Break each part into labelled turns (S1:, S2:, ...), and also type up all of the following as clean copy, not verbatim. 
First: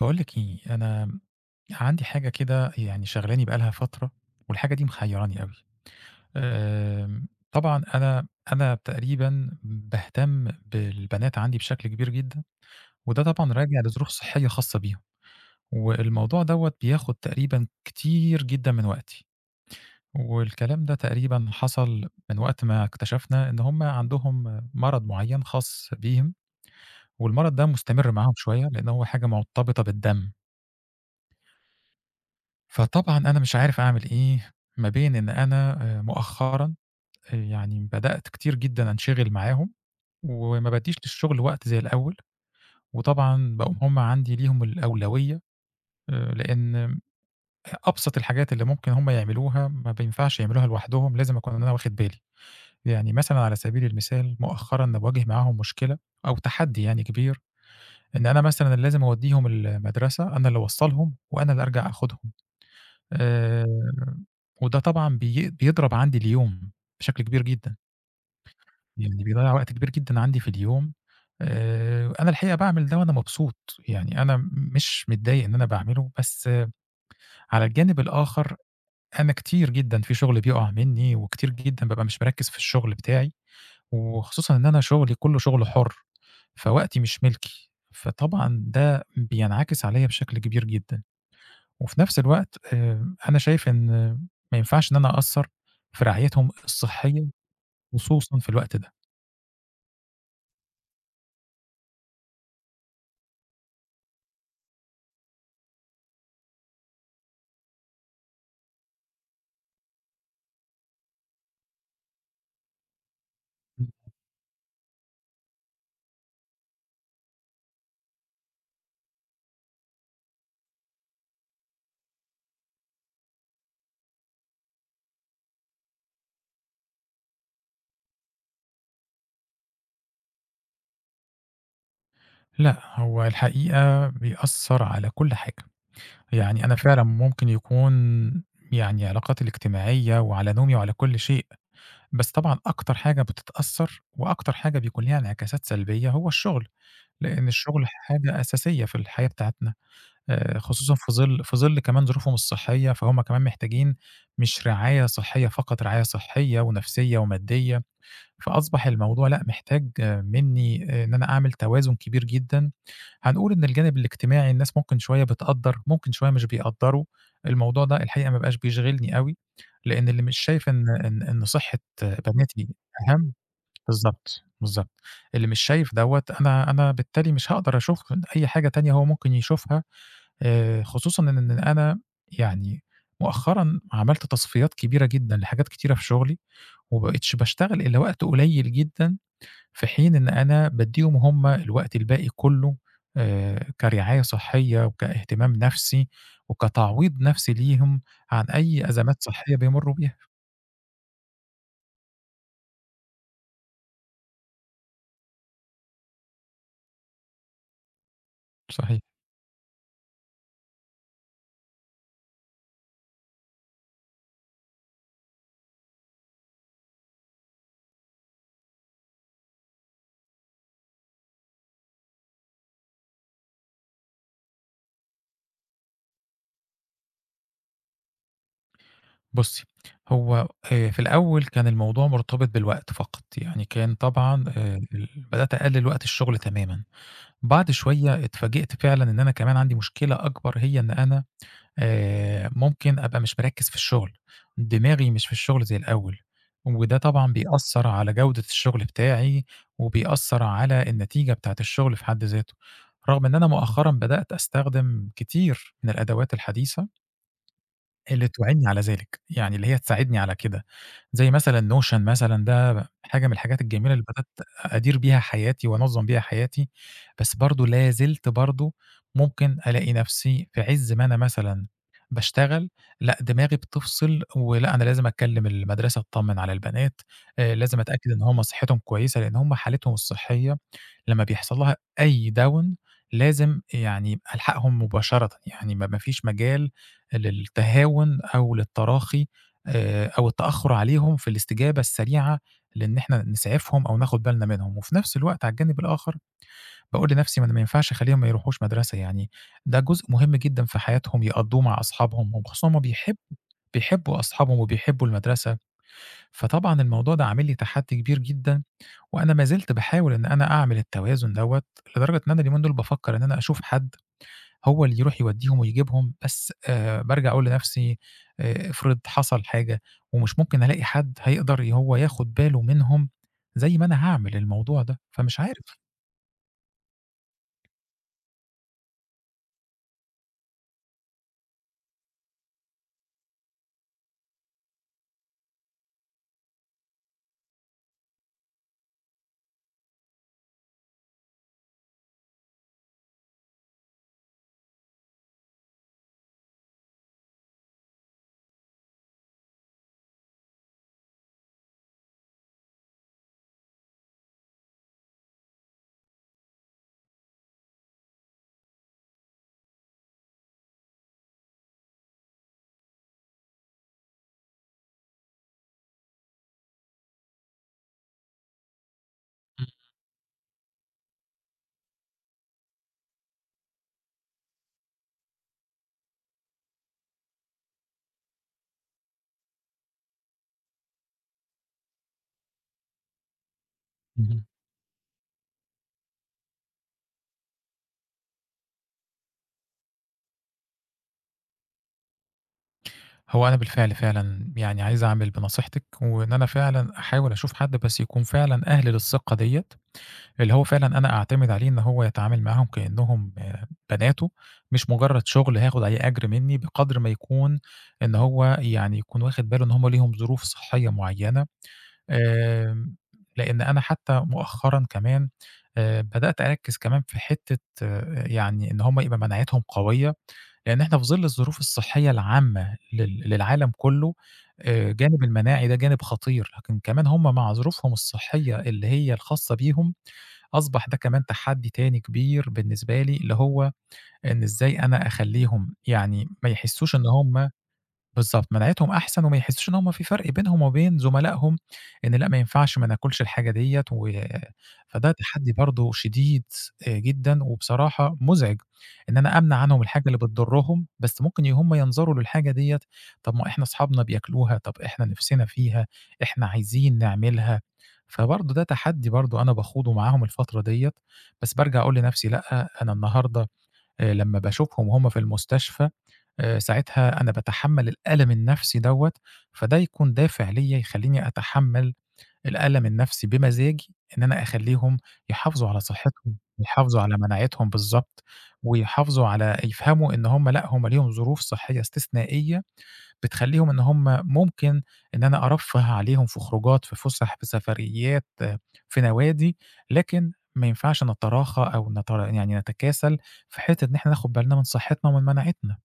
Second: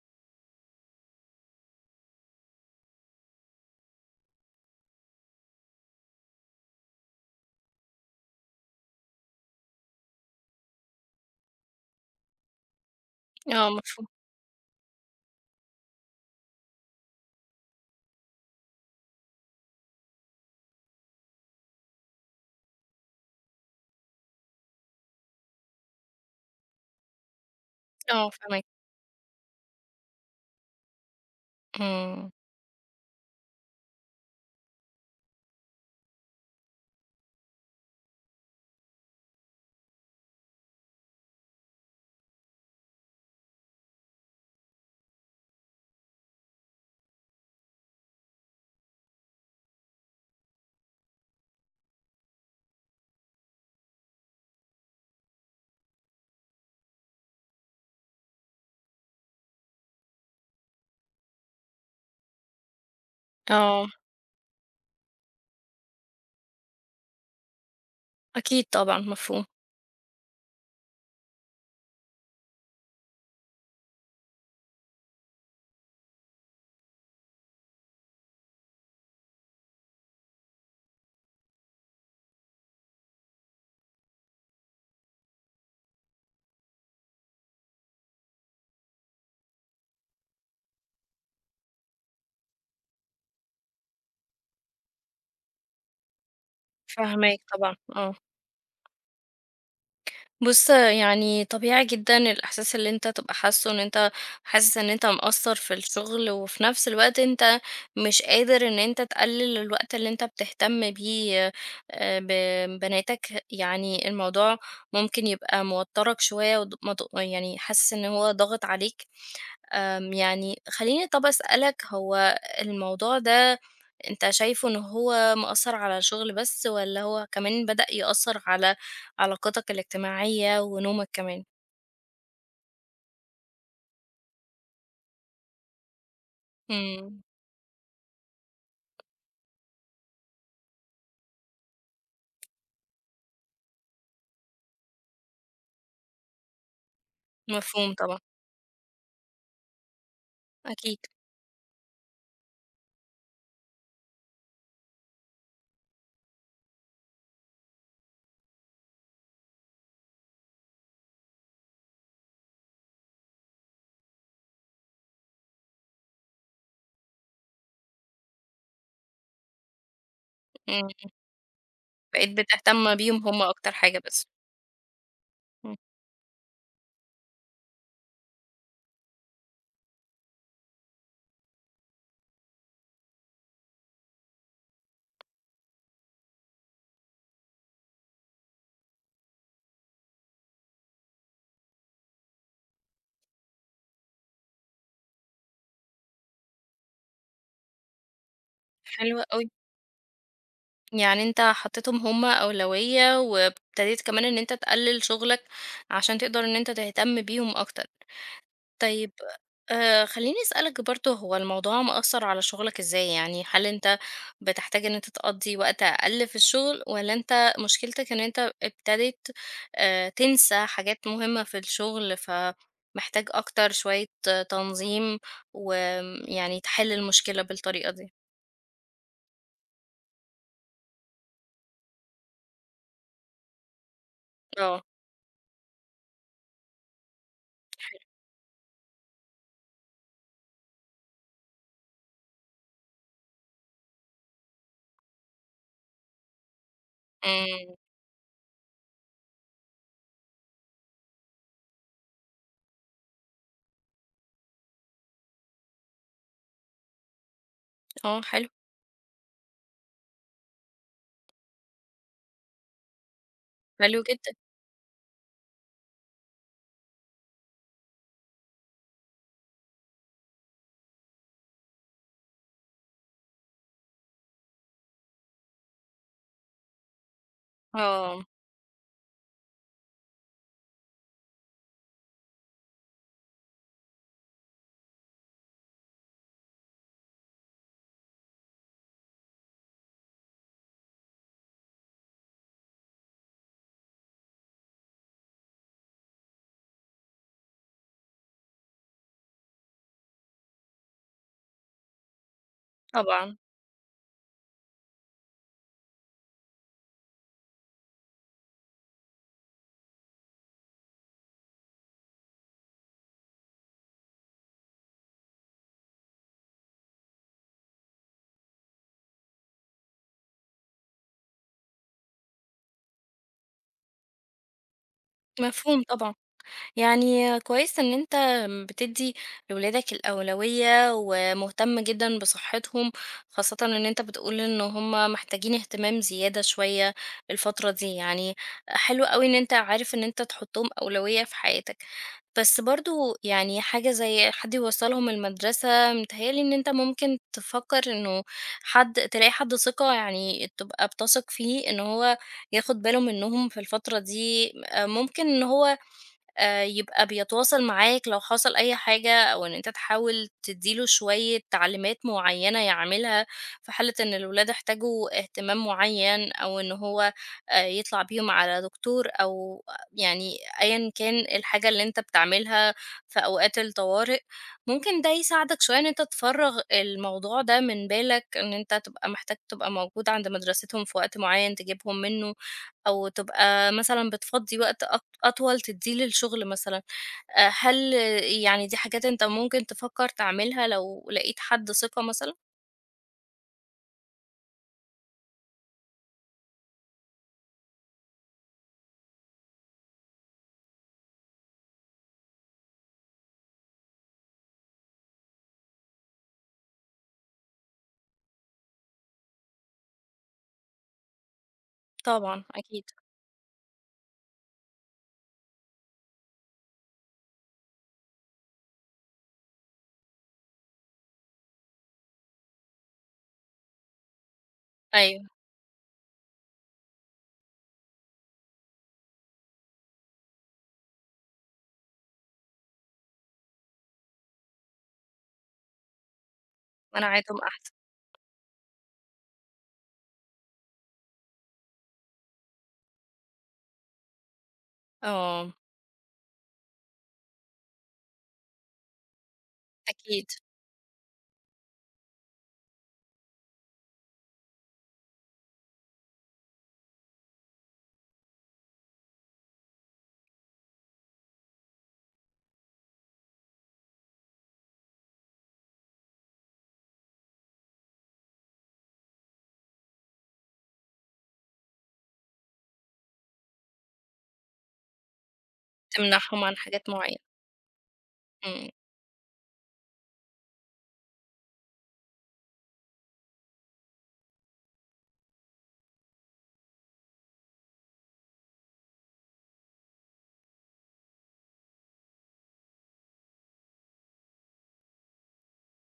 S1: باقول لِك إيه، أنا عندي حاجة كده يعني شاغلاني بقى لها فترة، والحاجة دي محيراني أوي. طبعًا أنا تقريبًا باهتم بالبنات عندي بشكل كبير جدًا، وده طبعًا
S2: آه،
S1: راجع
S2: مف
S1: لظروف صحية خاصة بيهم، والموضوع دوّة بياخد تقريبًا كتير جدًا من وقتي، والكلام ده تقريبًا حصل من وقت ما اكتشفنا إن هُم عندهم مرض معين خاص بيهم، والمرض ده مستمر
S2: آه،
S1: معاهم
S2: فاهماك،
S1: شوية، لأن هو حاجة مرتبطة بالدم.
S2: إمم،
S1: فطبعًا أنا مش عارف أعمل إيه، ما بين إن أنا مؤخرًا يعني بدأت كتير جدًا أنشغل معاهم، وما بادّيش للشغل وقت زي الأول، وطبعًا بقوا هم عندي ليهم الأولوية لإن أبسط الحاجات اللي ممكن هم يعملوها ما بينفعش يعملوها لوحدهم، لازم أكون أنا واخد بالي. يعني مثلًا على سبيل المثال مؤخرًا باواجه معاهم مشكلة أو تحدي يعني كبير، إن أنا مثلًا اللي لازم أودّيهم المدرسة، أنا اللي أوصّلهم وأنا اللي أرجع آخُدهم. آآ،
S2: آه،
S1: وده طبعًا بيضرب عندي اليوم بشكل كبير جدًا،
S2: أكيد طبعًا،
S1: يعني
S2: مفهوم،
S1: بيضيّع وقت كبير جدًا عندي في اليوم. أنا الحقيقة باعمل ده وأنا مبسوط، يعني أنا مش متضايق إن أنا باعمله، بس على الجانب الآخر أنا كتير جدًا في شغل بيقع منّي، وكتير جدًا بابقى مش مركّز في الشغل بتاعي، وخصوصًا إن أنا شغلي كلّه شغل حُر، فوقتي مش ملكي، فطبعًا ده بينعكس عليَّ بشكل كبير جدًا. وفي نفس الوقت أنا شايف إن ما ينفعش إن أنا أقصّر في رعايتهم الصحية
S2: فاهماك طبعًا، آه.
S1: خصوصًا في الوقت ده.
S2: بُص، يعني طبيعي جدًا الإحساس اللي أنت تبقى حاسّه، إن أنت حاسس إن أنت مقصّر في الشغل، وفي نفس الوقت أنت مش قادر إن أنت تقلل الوقت اللي أنت بتهتم بيه ب بناتك،
S1: إمم.
S2: يعني الموضوع ممكن يبقى موتّرك شوية، وض مض يعني حاسس إن هو ضاغط عليك. يعني خلّيني طَب أسألك هو الموضوع ده أنت شايفه إن هو مأثّر على الشغل بس والّا هو كمان بدأ يأثّر على علاقاتك الاجتماعية ونومك كمان؟
S1: لأ، هو الحقيقة بيأثّر على كل حاجة، يعني أنا فعلًا
S2: إمم،
S1: ممكن يكون يعني علاقاتي الاجتماعية وعلى نومي وعلى كل شيء، بس طبعًا أكتر حاجة بتتأثّر وأكتر حاجة بيكون ليها انعكاسات سلبية هو الشغل، لإن الشغل
S2: مفهوم طبعًا،
S1: حاجة أساسية في الحياة بتاعتنا. خصوصًا
S2: أكيد،
S1: في ظِل كمان ظروفهم الصحية، فهُم كمان محتاجين مش رعاية صحية فقط، رعاية صحية ونفسية ومادية، فأصبح الموضوع لأ، محتاج آه، منّي آه، إن أنا أعمل توازن كبير جدًا، هنقول إن الجانب الاجتماعي الناس ممكن شوية بتقدّر، ممكن شوية مش بيقدّروا، الموضوع ده الحقيقة ما بقاش بيشغلني أوي، لإن اللي مش شايف إن
S2: إمم،
S1: صحة آه،
S2: بقيت
S1: بناتي
S2: بتهتم بيهم
S1: أهم.
S2: هم أكتر حاجة بس،
S1: بالضبط، بالضبط، اللي مش
S2: إمم،
S1: شايف دوّة أنا بالتالي مش هاقدر أشوف أي حاجة تانية هو ممكن يشوفها، خصوصًا إن أنا يعني مؤخرًا عملت تصفيات كبيرة جدًا لحاجات كتيرة في شغلي، وما بقيتش باشتغل إلا وقت قليل جدًا، في حين إن أنا بادّيهم هم الوقت الباقي كُلّه كرعاية صحية وكاهتمام نفسي، وكتعويض نفسي ليهم عن أي
S2: حلو
S1: أزمات
S2: أوي،
S1: صحية بيمرّوا بيها.
S2: يعني أنت حطيتهم هم أولوية وابتديت كمان إن أنت تقلّل شغلك عشان تقدر إن أنت تهتم بيهم أكتر.
S1: صحيح.
S2: طيب خلّيني أسألك برضه هو الموضوع مأثّر على شغلك إزاي؟ يعني هل أنت بتحتاج إن أنت تقضّي وقت أقل في الشغل والّا أنت مشكلتك إن أنت ابتديت تنسى حاجات مهمة في الشغل، فمحتاج أكتر شوية آه، تنظيم وآمم يعني تحِل المشكلة بالطريقة دي؟
S1: بُصّي، هو في الأول كان الموضوع مرتبط بالوقت فقط، يعني كان طبعًا
S2: آه،
S1: بدأت أقلِّل وقت الشغل تمامًا. بعد
S2: حلو.
S1: شوية اتفاجئت فعلًا إن أنا كمان عندي مشكلة أكبر، هي إن أنا ممكن أبقى مش مركّز في الشغل، دماغي مش في الشغل زي الأول، وده طبعًا
S2: إمم.
S1: بيأثّر على جودة الشغل بتاعي، وبيأثّر على النتيجة بتاعة الشغل في حد ذاته، رغم إن أنا مؤخرًا بدأت أستخدم كتير من الأدوات الحديثة
S2: آه
S1: اللي
S2: حلو،
S1: توعدني على ذلك، يعني اللي هي تساعدني على كده، زي مثلًا notion مثلًا ده حاجة من الحاجات الجميلة
S2: حلو
S1: اللي بدأت
S2: جدًا.
S1: أدير بيها حياتي وأنظّم بيها حياتي، بس برضه لا زلت ممكن ألاقي نفسي في عِز ما أنا مثلًا باشتغل، لأ دماغي بتفصل ولأ أنا لازم أكلم المدرسة أطمن على البنات، لازم أتأكد إن
S2: آه،
S1: هم صحتهم كويسة لأن هم حالتهم الصحية لمّا بيحصل لها أي down لازم يعني ألحقهم مباشرةً، يعني ما فيش مجال للتهاون أو للتراخي، أو التأخُّر عليهم في الاستجابة السريعة لإن إحنا نسعفهم أو ناخُد بالنا منهم، وفي نفس الوقت على الجانب الآخر باقول لنفسي ما أنا ما ينفعش أخلّيهم ما يروحوش مدرسة يعني، ده جزء مهم جدًا في حياتهم يقضّوه مع أصحابهم، وخصوصًا هم
S2: طبعًا.
S1: بيحبّوا أصحابهم وبيحبّوا المدرسة، فطبعًا الموضوع ده عامل لي تحدّي كبير جدًا وأنا ما زلت باحاول إن أنا أعمل التوازن دوّة، لدرجة إن أنا اليومين دول بافكّر إن أنا أشوف حد هو اللي يروح يودّيهم ويجيبهم، بس بارجع أقول لنفسي افرض حصل حاجة ومش ممكن ألاقي حد هيقدر هو ياخد باله منهم زي ما أنا هاعمل الموضوع ده، فمش عارف.
S2: مفهوم طبعًا. يعني كويس إن أنت بتدّي لولادك الأولوية ومهتم جدًا بصحتهم، خاصةً إن أنت بتقول إن هم محتاجين اهتمام زيادة شوية الفترة دي، يعني حلو أوي إن أنت عارف إن أنت تحطّهم أولوية في حياتك. بس برضه يعني حاجة زي حد يوصّلهم المدرسة، متهيأ لي إن أنت ممكن تفكّر إنه حد تلاقي حد ثقة يعني تبقى بتثق فيه إن هو ياخد باله منّهم في الفترة دي، ممكن إن هو يبقى بيتواصل معاك لو حصل أي حاجة أو إن أنت تحاول تدّي له شوية تعليمات معيّنة يعملها في حالة إن الولاد احتاجوا اهتمام معيّن أو إن هو يطلع بيهم على دكتور أو يعني أيًا كان الحاجة اللي أنت بتعملها في أوقات الطوارئ، ممكن ده يساعدك شوية إن أنت تفرّغ الموضوع ده من بالك إن أنت تبقى محتاج تبقى موجود عند مدرستهم في وقت معيّن تجيبهم منه. أو تبقى مثلًا
S1: إمم، اهم.
S2: بتفضّي وقت أطول تدّيه للشغل مثلًا، هل يعني دي حاجات أنت ممكن تفكّر تعملها لو لقيت حد ثقة مثلًا؟
S1: هو أنا بالفعل فعلًا يعني عايز أعمل بنصيحتِك، وإن أنا فعلًا أحاول أشوف حد بس يكون فعلًا أهل للثقة ديّة. اللي هو فعلًا أنا أعتمد عليه إن هو يتعامل معاهم كإنّهم آه، بناته، مش مجرّد شغل هياخد عليه أجر منّي، بقدر ما يكون إن هو يعني يكون واخد باله إن هم ليهم ظروف صحّية معيّنة.
S2: طبعًا أكيد،
S1: آمم، لإن أنا حتّى مؤخرًا كمان بدأت أركّز كمان في حتّة آه، يعني إن هم يبقى مناعتهم قوية، لإن إحنا في ظِل الظروف الصحّية العامة للعالم كلّه. جانب
S2: أيوه،
S1: المناعي ده جانب خطير، لكن كمان هم مع ظروفهم الصحّية اللي هي الخاصة بيهم أصبح ده كمان تحدي تاني كبير بالنسبة لي، اللي هو إن إزاي أنا أخلّيهم يعني ما يحسّوش إن
S2: مناعتهم
S1: هم.
S2: أحسن،
S1: بالضبط، مناعتهم أحسن وما يحسّوش إن هم في فرق بينهم وبين زملائهم، إن لأ ما ينفعش ما ناكلش الحاجة ديّة و، فده تحدّي
S2: آه،
S1: برضه شديد جدًا وبصراحة مُزعج، إن أنا أمنع عنهم الحاجة اللي
S2: أكيد،
S1: بتضرّهم، بس ممكن هم ينظروا للحاجة ديّة، طب ما إحنا أصحابنا بياكلوها، طب إحنا نِفْسنا فيها، إحنا عايزين نعملها، فبرضه ده تحدّي برضه أنا باخوضه معاهم الفترة ديّة، بس بارجع أقول لنَفْسي لأ، أنا النهارده لمّا باشوفهم وهُم في المستشفى ساعتها أنا باتحمّل الألم النفسي دوّة، فده يكون دافع ليّا يخلّيني أتحمّل الألم النفسي بمزاجي، إن أنا أخلّيهم يحافظوا على صحّتهم،
S2: تمنعهم عن حاجات
S1: يحافظوا على
S2: معيّنة،
S1: مناعتهم بالضبط،
S2: إمم،
S1: ويحافظوا على يفهموا إن هم لأ، هم ليهم ظروف صحّية استثنائية بتخلّيهم إن هم ممكن إن أنا أرفّه عليهم في خروجات، في فُسح، في سفريات، آه، في نوادي، لكن ما ينفعش نتراخى أو يعني نتكاسل في حتّة إن إحنا ناخُد بالنا من صحّتنا ومن مناعتنا.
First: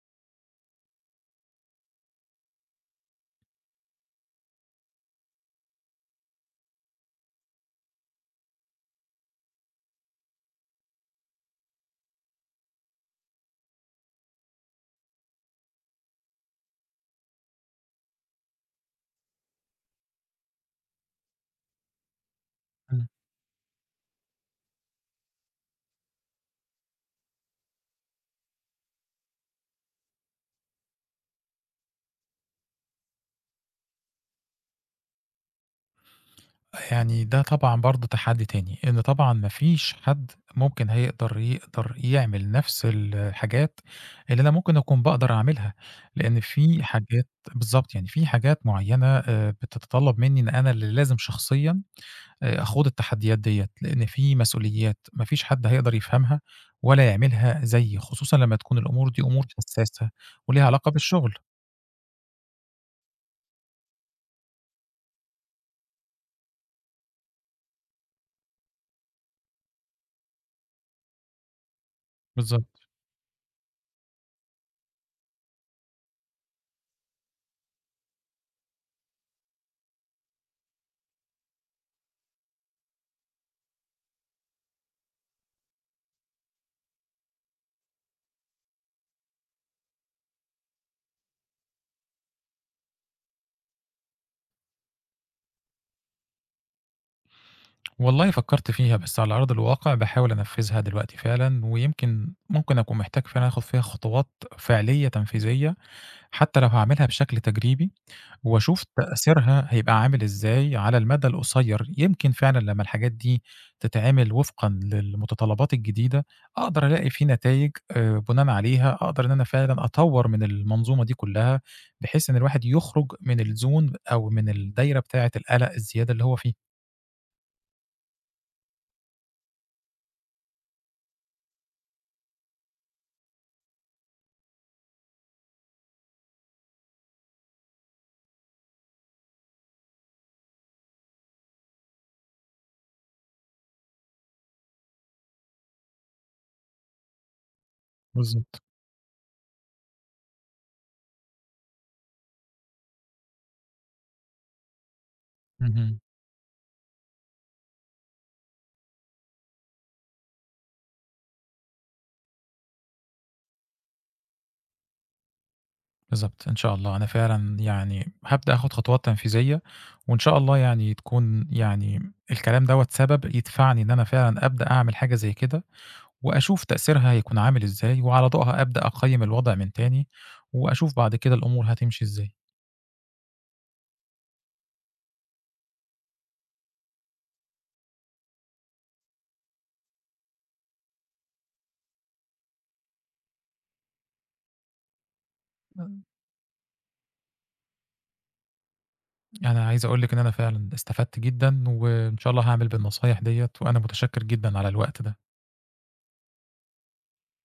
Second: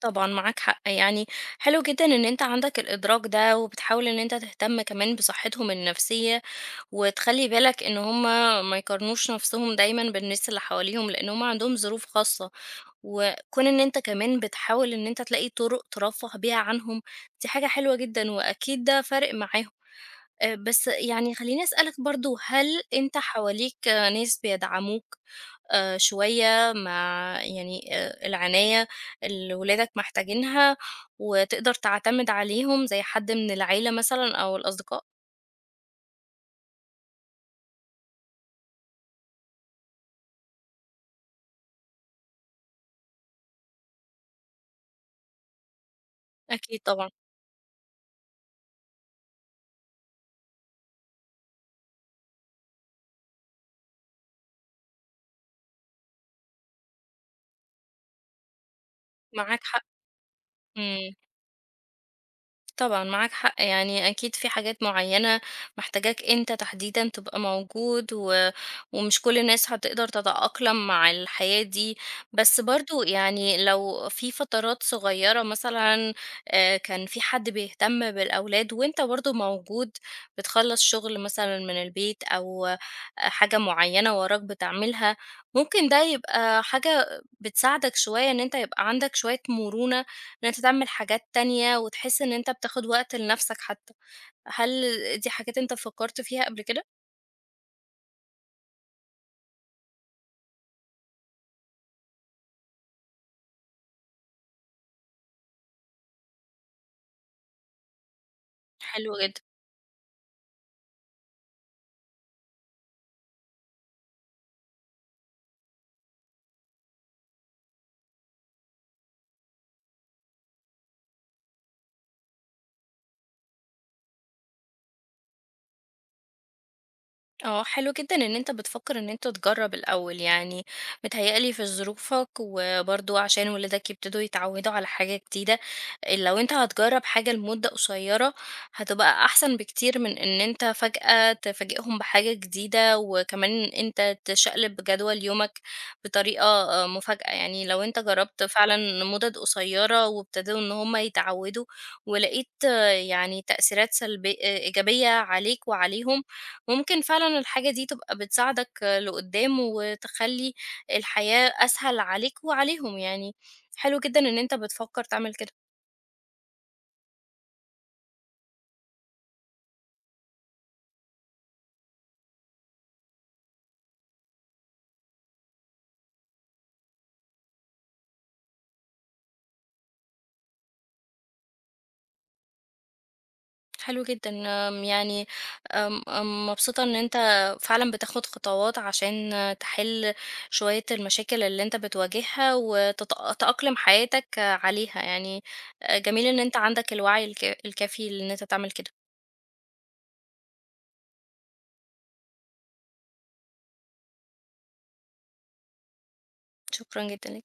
S2: طبعًا معاك حق، يعني حلو جدًا إن أنت عندك الإدراك ده، وبتحاول إن أنت تهتم كمان بصحتهم النفسية وتخلّي بالك إن هُم ما يقارنوش نَفْسهم دايمًا بالناس اللي حواليهم، لإن هُم عندهم ظروف خاصة، وكون إن أنت كمان بتحاول إن أنت تلاقي طُرق ترفّه بيها عنهم، دي حاجة حلوة جدًا وأكيد ده فارق معاهم. بس يعني خلّيني أسألك برضه، هل أنت حواليك آه، ناس بيدعموك شوية مع يعني العناية اللي ولادك محتاجينها وتقدر تعتمد عليهم زي حد من العيلة مثلًا أو الأصدقاء؟
S1: يعني ده طبعًا برضه تحدّي تاني، إن طبعًا ما فيش حد ممكن يقدر يعمل نفس الحاجات اللي أنا ممكن أكون باقدر أعملها، لإن
S2: أكيد
S1: في
S2: طبعًا،
S1: حاجات. بالضبط، يعني في حاجات معيّنة بتتطلّب منّي إن أنا اللي لازم شخصيًا أخوض التحديات ديّة، لإن في مسؤوليات ما فيش حد هيقدر يفهمها ولا يعملها زيي، خصوصًا لمّا تكون الأمور دي أمور
S2: معاك حق.
S1: حسّاسة وليها علاقة
S2: إمم.
S1: بالشغل.
S2: طبعًا معاك حق، يعني أكيد في حاجات معيّنة محتاجاك أنت تحديدًا تبقى موجود ومش كل الناس هتقدر تتأقلم مع الحياة دي، بس
S1: بالضبط.
S2: برضه يعني لو في فترات صغيّرة مثلًا كان في حد بيهتم بالأولاد وأنت برضه موجود بتخلّص شغل مثلًا من البيت أو آه، حاجة معيّنة وراك بتعملها، ممكن ده يبقى حاجة بتساعدك شوية إن أنت يبقى عندك شوية مرونة إن أنت تعمل حاجات تانية وتحس إن أنت بتاخد وقت لنفسك حتى. هل دي حاجات أنت فكرت فيها قبل كده؟
S1: والله فكرت فيها، بس على أرض الواقع باحاول أنفّذها دلوقتي فعلًا، ويمكن ممكن أكون محتاج فعلًا آخُد فيها خطوات فعلية تنفيذية، حتى لو هاعملها بشكل تجريبي، وأشوف
S2: حلو جدًا.
S1: تأثيرها هيبقى عامل إزاي على المدى القصيّر. يمكن فعلًا لمّا الحاجات دي تتعمل وفقًا للمتطلبات الجديدة، أقدر ألاقي في نتايج بُناءً عليها أقدر إن أنا فعلًا أطوّر من المنظومة دي كلّها، بحيث إن الواحد يخرج من الzone أو من الدايرة بتاعة القلق الزيادة اللي هو فيه.
S2: آه، حلو جدًا إن أنت بتفكّر إن أنت تجرّب الأول، يعني متهيأ لي في ظروفك وبرضه عشان ولادك يبتدوا يتعوّدوا على حاجة جديدة، لو أنت هتجرّب حاجة لمدة قصيّرة هتبقى أحسن بكتير من إن أنت فجأة تفاجئهم بحاجة جديدة، وكمان أنت تشقلب جدول يومك بطريقة مفاجأة، يعني لو أنت جرّبت
S1: بالضبط.
S2: فعلًا لمُدَد قصيّرة وابتدوا إن هم يتعوّدوا ولقيت آه، يعني تأثيرات سلبي إيجابية عليك
S1: اهم.
S2: وعليهم، ممكن فعلًا الحاجة دي تبقى بتساعدك لقدّام، وتخلّي الحياة أسهل عليك وعليهم يعني، حلو جدًا إن أنت بتفكّر تعمل كده،
S1: بالضبط، إن شاء الله. أنا فعلًا يعني هابدأ آخُد خطوات تنفيذية وإن شاء الله يعني تكون يعني الكلام دوّة سبب يدفعني إن أنا فعلًا أبدأ أعمل حاجة زي كده وأشوف تأثيرها هيكون عامل إزاي وعلى ضوءها أبدأ أقيّم الوضع من تاني وأشوف بعد كده الأمور هتمشي إزاي.
S2: حلو جدًا، آمم، يعني آمم، آمم، مبسوطة إن أنت فعلًا بتاخد خطوات عشان تحل شوية المشاكل اللي أنت بتواجهها، وتتأ تأقلم حياتك عليها يعني، جميل إن أنت عندك الوعي الكافي إن أنت تعمل كده،
S1: أنا عايز أقول لِك إن أنا فعلًا استفدت جدًا وإن شاء الله هاعمل بالنصايح ديّة وأنا متشكِّر جدًا على الوقت ده.
S2: شكرًا جدًا ليك.